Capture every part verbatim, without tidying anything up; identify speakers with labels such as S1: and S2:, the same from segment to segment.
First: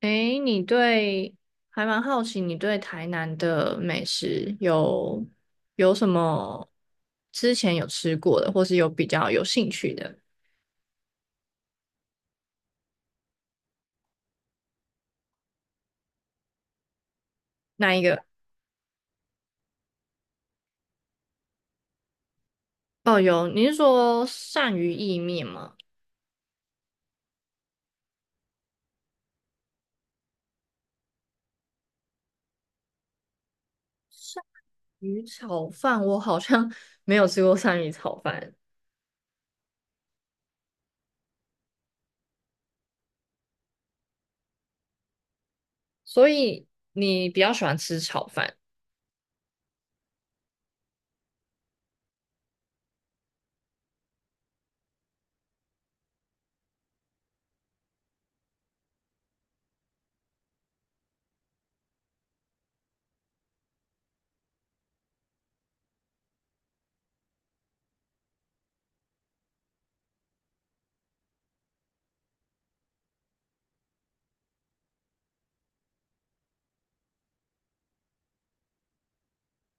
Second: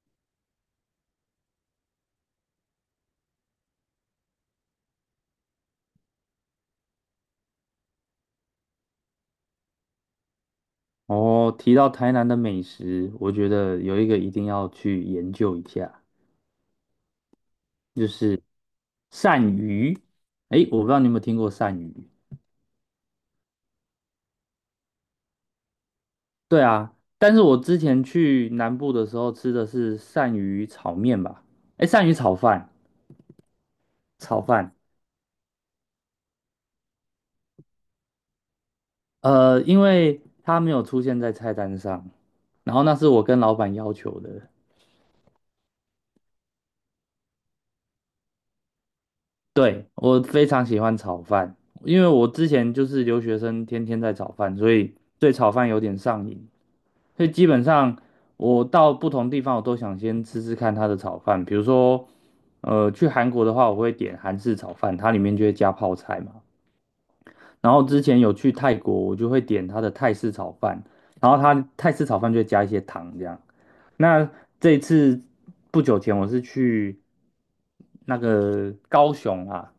S1: 诶，你对，还蛮好奇，你对台南的美食有有什么之前有吃过的，或是有比较有兴趣的
S2: 哦，提到台南的美食，我觉得有一个一定要去研究一下，
S1: 那一
S2: 就
S1: 个？
S2: 是鳝鱼。诶，我不知道你有没有听过鳝鱼？
S1: 哦，有，你是说鳝鱼意面吗？
S2: 对啊，但是我之前去南部的时候吃的是鳝鱼炒面吧？诶，鳝鱼炒饭，炒饭。
S1: 鱼炒饭，我好像 没有吃过鳝鱼炒饭，
S2: 呃，因为它没有出现在菜单上，然后那是我跟老板要求的。
S1: 所以你比较喜欢吃炒饭。
S2: 对，我非常喜欢炒饭，因为我之前就是留学生，天天在炒饭，所以对炒饭有点上瘾。所以基本上我到不同地方，我都想先吃吃看它的炒饭。比如说，呃，去韩国的话，我会点韩式炒饭，它里面就会加泡菜嘛。然后之前有去泰国，我就会点它的泰式炒饭，然后它泰式炒饭就会加一些糖这样。那这一次不久前我是去那个高雄啊，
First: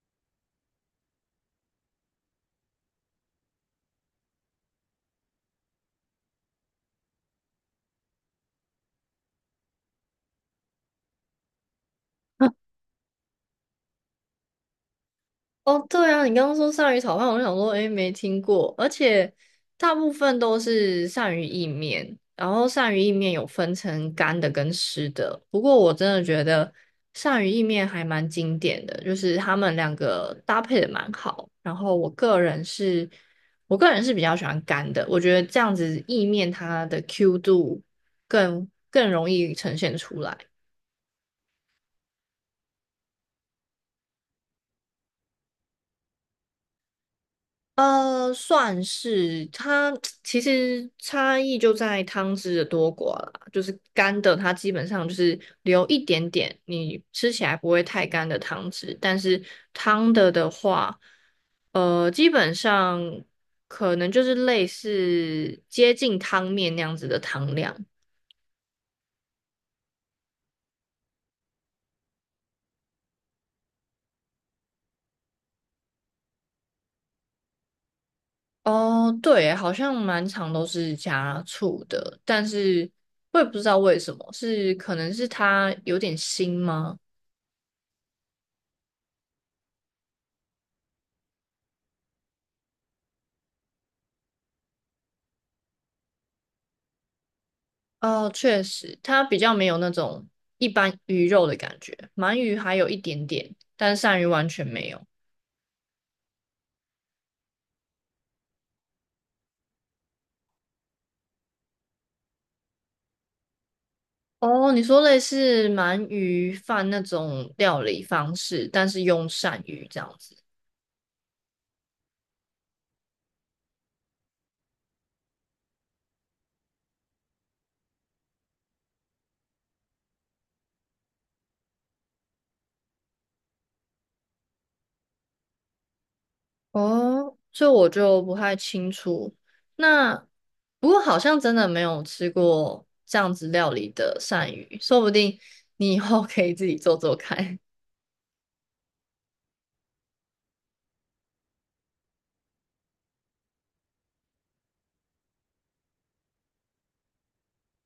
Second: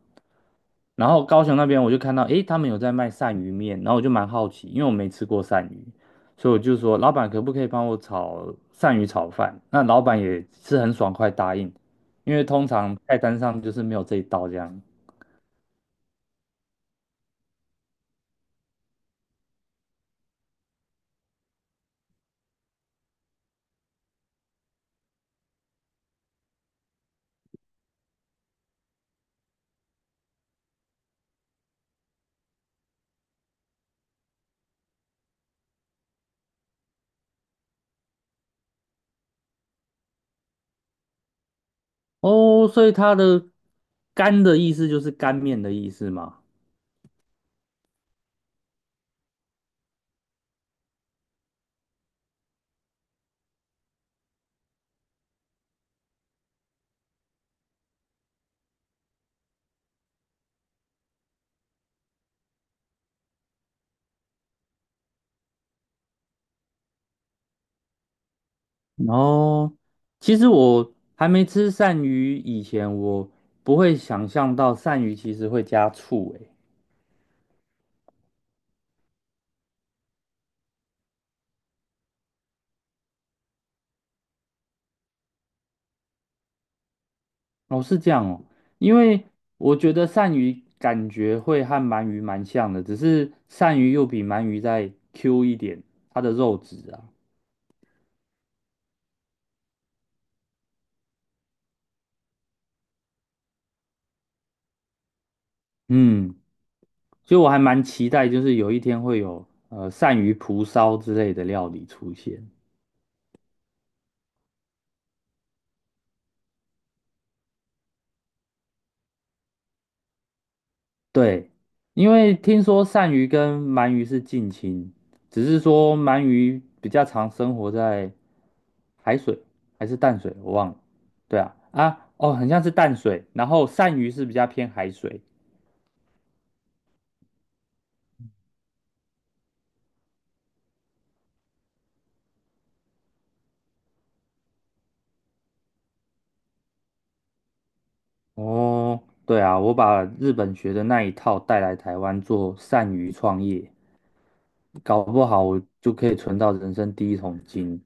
S2: 然后高雄那边我就看到，诶，他们有在卖鳝鱼面，然后我就蛮好奇，因为我没吃过鳝鱼，所以我就说，老板可不可以帮我炒鳝鱼炒饭？那老板也是很爽快答应，因为通常菜单上就是没有这一道这样。
S1: 哦，对啊，你刚刚说鳝鱼炒饭，我就想说，诶，没听过，而且大部分都是鳝鱼意面，然后鳝鱼意面有分成干的跟湿的。不过我真的觉得鳝鱼意面还蛮经典的，就是他们两个搭配的蛮好。然后我个人是，我个人是比较喜欢干的，我觉得这样子意面它的 Q 度更更容易呈现出来。
S2: 哦，所以它的干的意思就是干面的意思嘛。
S1: 呃，算是它 其实差异就在汤汁的多寡啦。就是干的，它基本上就是留一点点，你吃起来不会太干的汤汁。但是汤的的话，呃，基本上可能就是类似接近汤面那样子的汤量。
S2: 然后其实我还没吃鳝鱼以前，我不会想象到鳝鱼其实会加醋，诶。
S1: 哦，对，好像满场都是加醋的，但是我也不知道为什么，是可能是它有点腥吗？
S2: 哦，是这样哦，因为我觉得鳝鱼感觉会和鳗鱼蛮像的，只是鳝鱼又比鳗鱼再 Q 一点，它的肉质啊，
S1: 哦，确实，它比较没有那种一般鱼肉的感觉，鳗鱼还有一点点，但是鳝鱼完全没有。
S2: 嗯，所以我还蛮期待，就是有一天会有呃鳝鱼蒲烧之类的料理出现。
S1: 哦，你说类似鳗鱼饭那种料理方式，但是用鳝鱼这样子。
S2: 对，因为听说鳝鱼跟鳗鱼是近亲，只是说鳗鱼比较常生活在海水还是淡水，我忘了。对啊，啊，哦，很像是淡水，然后鳝鱼是比较偏海水。
S1: 哦，这我就不太清楚。那不过好像真的没有吃过这样子料理的鳝鱼，说不定你以后可以自己做做看。
S2: 哦，对啊，我把日本学的那一套带来台湾做善于创业，搞不好我就可以存到人生第一桶金。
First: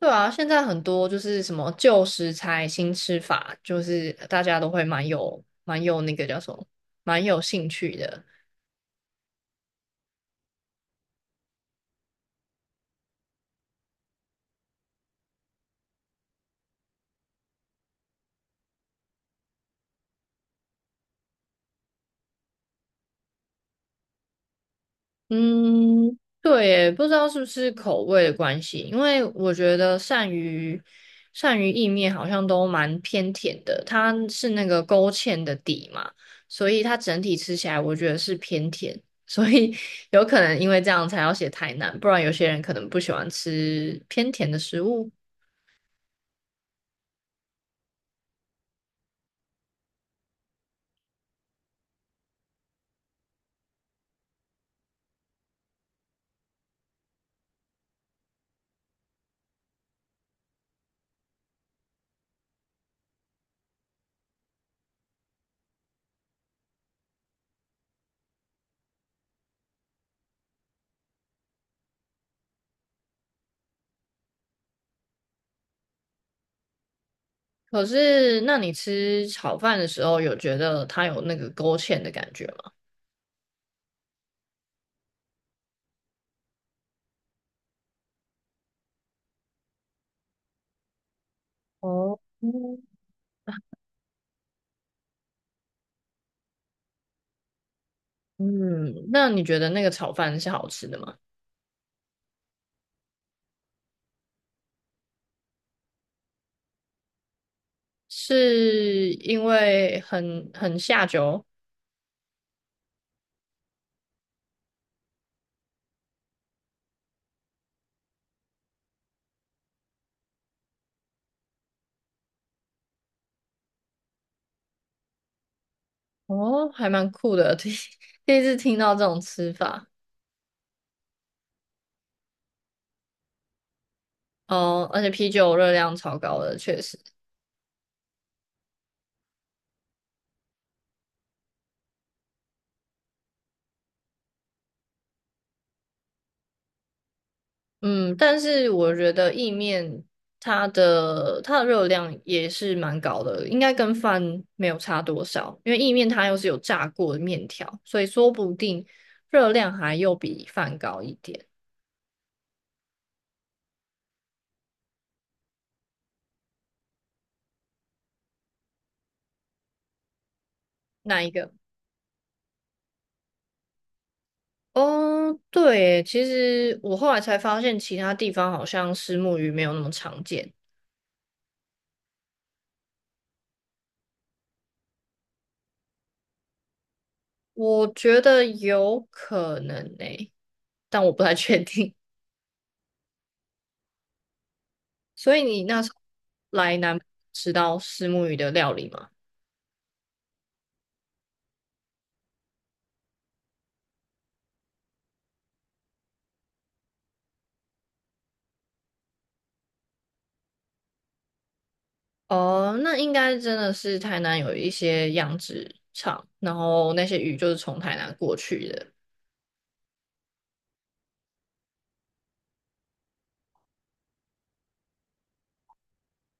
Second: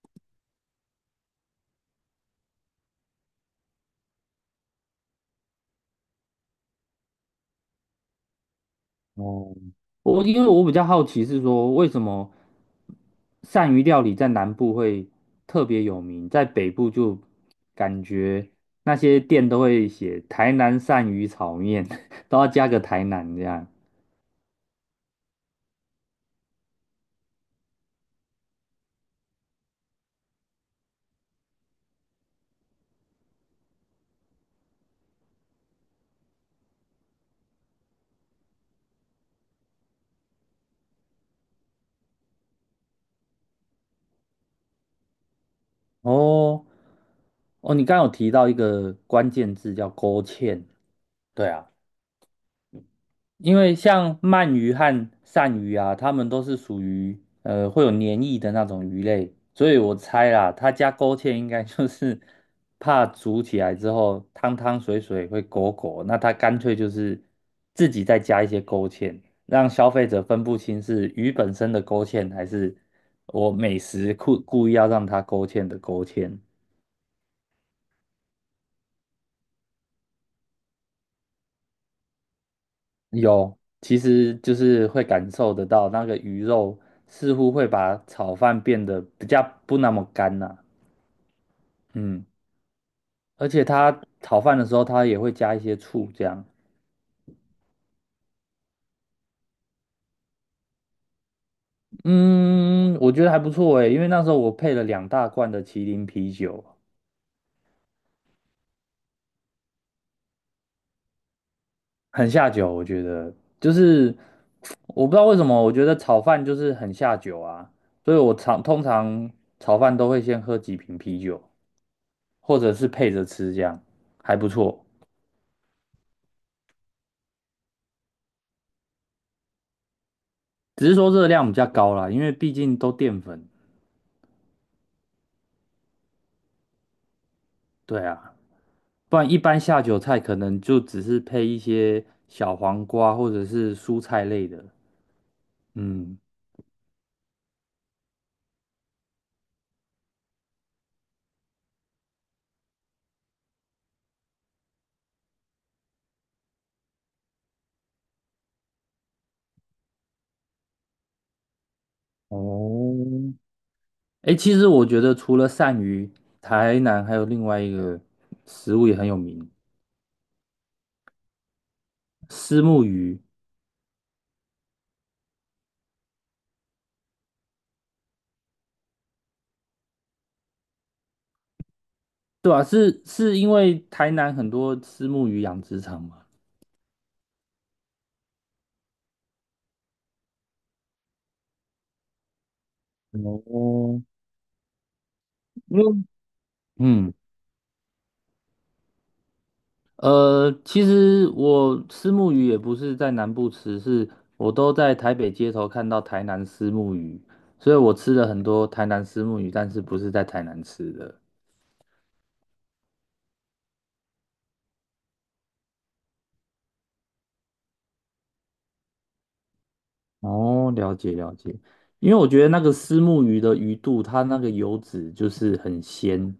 S1: 对啊，现在很多就是什么旧食材新吃法，就是大家都会蛮有蛮有那个叫什么，蛮有兴趣的。
S2: 哦，我因为我比较好奇是说，为什么鳝鱼料理在南部会特别有名，在北部就感觉那些店都会写台南鳝鱼炒面，都要加个台南这样。
S1: 嗯，对耶，不知道是不是口味的关系，因为我觉得鳝鱼鳝鱼意面好像都蛮偏甜的，它是那个勾芡的底嘛，所以它整体吃起来我觉得是偏甜，所以 有可能因为这样才要写台南，不然有些人可能不喜欢吃偏甜的食物。
S2: 哦，哦，你刚刚有提到一个关键字叫勾芡，对啊。因为像鳗鱼和鳝鱼啊，它们都是属于呃会有黏液的那种鱼类，所以我猜啦，它加勾芡应该就是怕煮起来之后汤汤水水会狗狗，那它干脆就是自己再加一些勾芡，让消费者分不清是鱼本身的勾芡还是我美食故故意要让它勾芡的勾芡。
S1: 可是，那你吃炒饭的时候，有觉得它有那个勾芡的感觉吗？
S2: 有，其实就是会感受得到那个鱼肉似乎会把炒饭变得比较不那么干呐、
S1: 哦，
S2: 嗯，
S1: 嗯。
S2: 而且它炒饭的时候，它也会加一些醋，这样。
S1: 嗯，那你觉得那个炒饭是好吃的吗？
S2: 嗯，我觉得还不错诶，因为那时候我配了两大罐的麒麟啤酒，
S1: 是因为很很下酒。
S2: 很下酒。我觉得就是我不知道为什么，我觉得炒饭就是很下酒啊，所以我常通常炒饭都会先喝几瓶啤酒，或者是配着吃，这样还不错。
S1: 哦，还蛮酷的，第一第一次听到这种吃法。
S2: 只是说热量比较高啦，因为毕竟都淀粉。
S1: 哦，而且啤酒热量超高的，确实。
S2: 对啊，不然一般下酒菜可能就只是配一些小黄瓜或者是蔬菜类的。嗯，
S1: 嗯，但是我觉得意面它的它的热量也是蛮高的，应该跟饭没有差多少，因为意面它又是有炸过的面条，所以说不定热量还又比饭高一点。
S2: 哦，哎，其实我觉得除了鳝鱼，台南还有另外一个食物也很有名，
S1: 哪一个？
S2: 虱目鱼。
S1: 哦，对耶，其实我后来才发现，其他地方好像虱目鱼没有那么常见。
S2: 对啊，是是因为台南很多虱目鱼养殖场嘛。
S1: 我觉得有可能诶，但我不太确定。
S2: 哦，
S1: 所以你
S2: 因
S1: 那时候
S2: 为
S1: 来南部
S2: 嗯
S1: 吃到虱目鱼的料理吗？
S2: 呃，其实我虱目鱼也不是在南部吃，是我都在台北街头看到台南虱目鱼，所以我吃了很多台南虱目鱼，但是不是在台南吃的。
S1: 哦，那应该真的是台南有一些养殖场，然后那些鱼就是从台南过去的。
S2: 哦，了解了解，因为我觉得那个虱目鱼的鱼肚，它那个油脂就是很鲜。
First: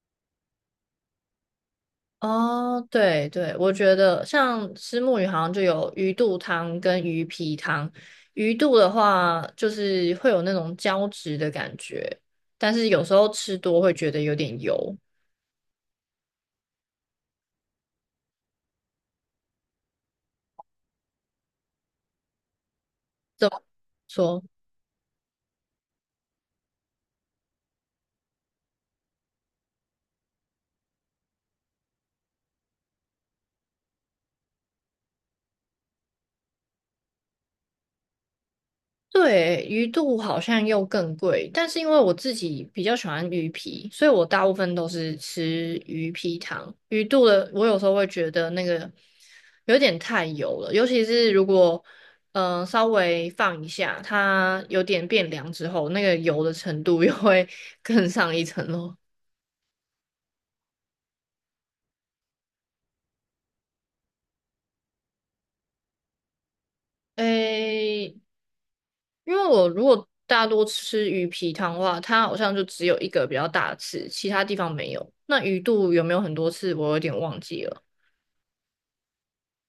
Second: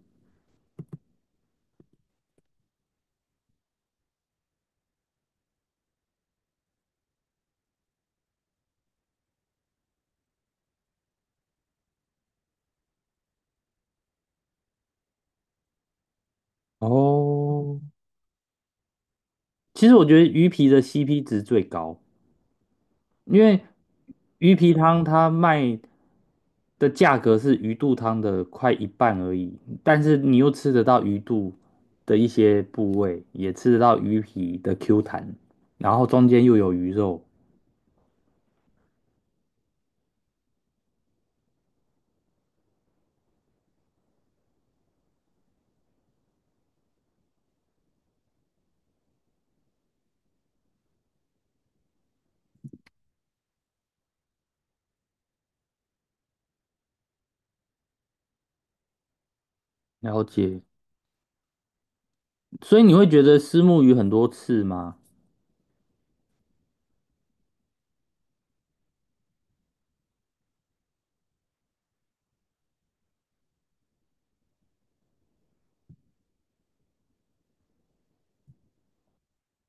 S1: 哦，对对，我觉得像虱目鱼好像就有鱼肚汤跟鱼皮汤。鱼肚的话，就是会有那种胶质的感觉，但是有时候吃多会觉得有点油。
S2: 哦，其实我觉得鱼皮的 C P 值最高，因
S1: 怎
S2: 为
S1: 么说？
S2: 鱼皮汤它卖的价格是鱼肚汤的快一半而已，但是你又吃得到鱼肚的一些部位，也吃得到鱼皮的 Q 弹，然后中间又有鱼肉，
S1: 对，鱼肚好像又更贵，但是因为我自己比较喜欢鱼皮，所以我大部分都是吃鱼皮汤。鱼肚的，我有时候会觉得那个有点太油了，尤其是如果嗯、呃稍微放一下，它有点变凉之后，那个油的程度又会 更上一层楼。
S2: 了解。所以你会觉得虱目鱼很多刺吗？
S1: 诶，因为我如果大多吃鱼皮汤的话，它好像就只有一个比较大的刺，其他地方没有。那鱼肚有没有很多刺，我有点忘记了。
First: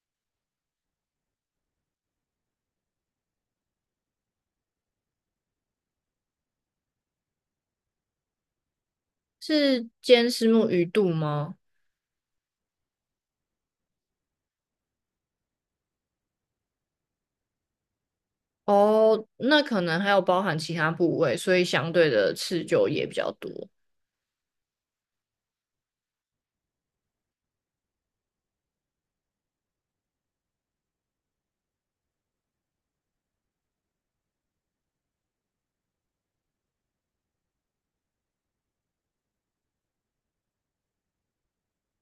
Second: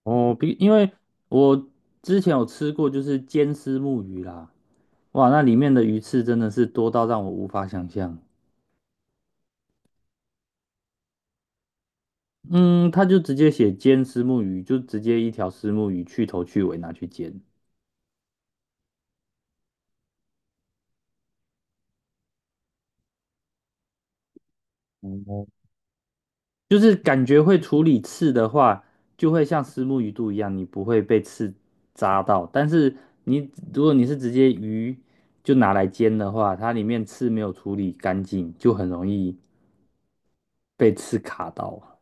S2: 哦，比因为我之前有吃过，就是煎虱目鱼啦，哇，那里面的鱼刺真的是多到让我无法想象。
S1: 是煎虱目鱼肚吗？
S2: 嗯，他就直接写煎虱目鱼，就直接一条虱目鱼去头去尾拿去煎。
S1: 哦，那可能还有包含其他部位，所以相对的刺就也比较多。
S2: 哦，就是感觉会处理刺的话，就会像虱目鱼肚一样，你不会被刺扎到。但是你如果你是直接鱼就拿来煎的话，它里面刺没有处理干净，就很容易被刺卡到。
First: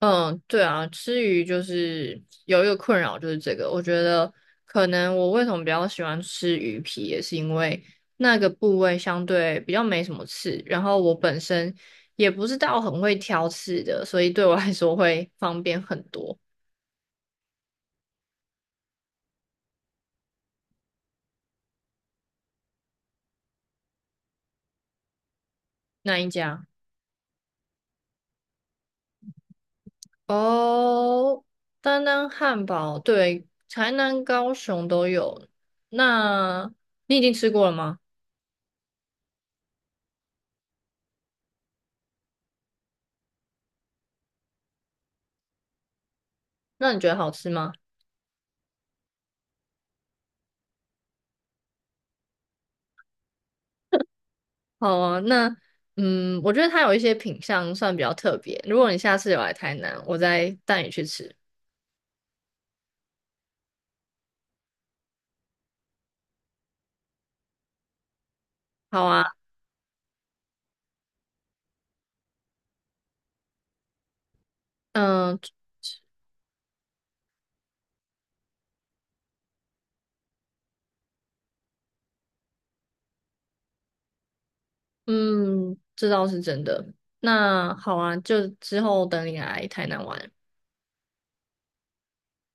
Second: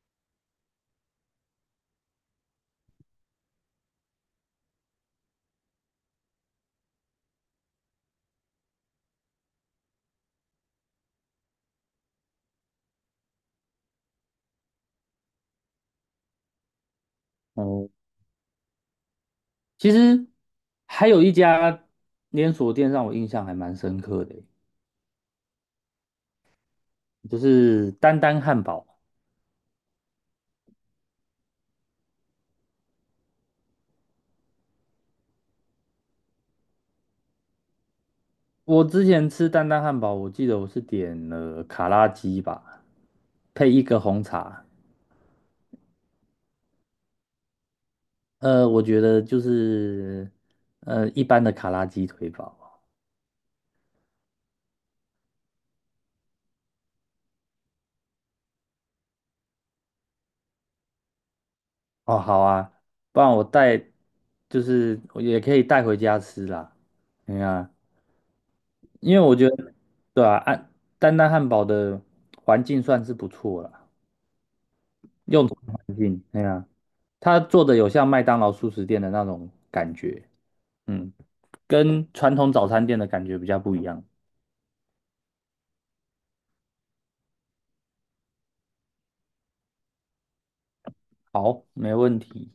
S1: 嗯，对啊，吃鱼就是有一个困扰，就是这个。我觉得可能我为什么比较喜欢吃鱼皮，也是因为那个部位相对比较没什么刺，然后我本身也不是到很会挑刺的，所以对我来说会方便很多。
S2: 哦，其实还有一家连锁店让我印象还蛮深刻的，
S1: 那一家。
S2: 就是丹丹汉堡。
S1: 哦，丹丹汉堡，对，台南、高雄都有。那你已经吃过了吗？
S2: 我之前吃丹丹汉堡，我记得我是点了卡拉鸡吧，配一个红茶。
S1: 那你觉得好吃吗？
S2: 呃，我觉得就是呃一般的卡拉鸡腿堡。
S1: 好啊，那嗯，我觉得它有一些品相算比较特别。如果你下次有来台南，我再带你去吃。
S2: 哦，好啊，不然我带就是我也可以带回家吃啦。哎呀，
S1: 好
S2: 因为
S1: 啊，
S2: 我觉得对啊，安丹丹汉堡的环境算是不错啦，
S1: 嗯
S2: 用餐环境，哎呀，它做的有像麦当劳速食店的那种感觉，嗯，跟传统早餐店的感觉比较不一样。
S1: 嗯，这倒是真的。那好啊，就之后等你来台南玩。
S2: 好，没问题。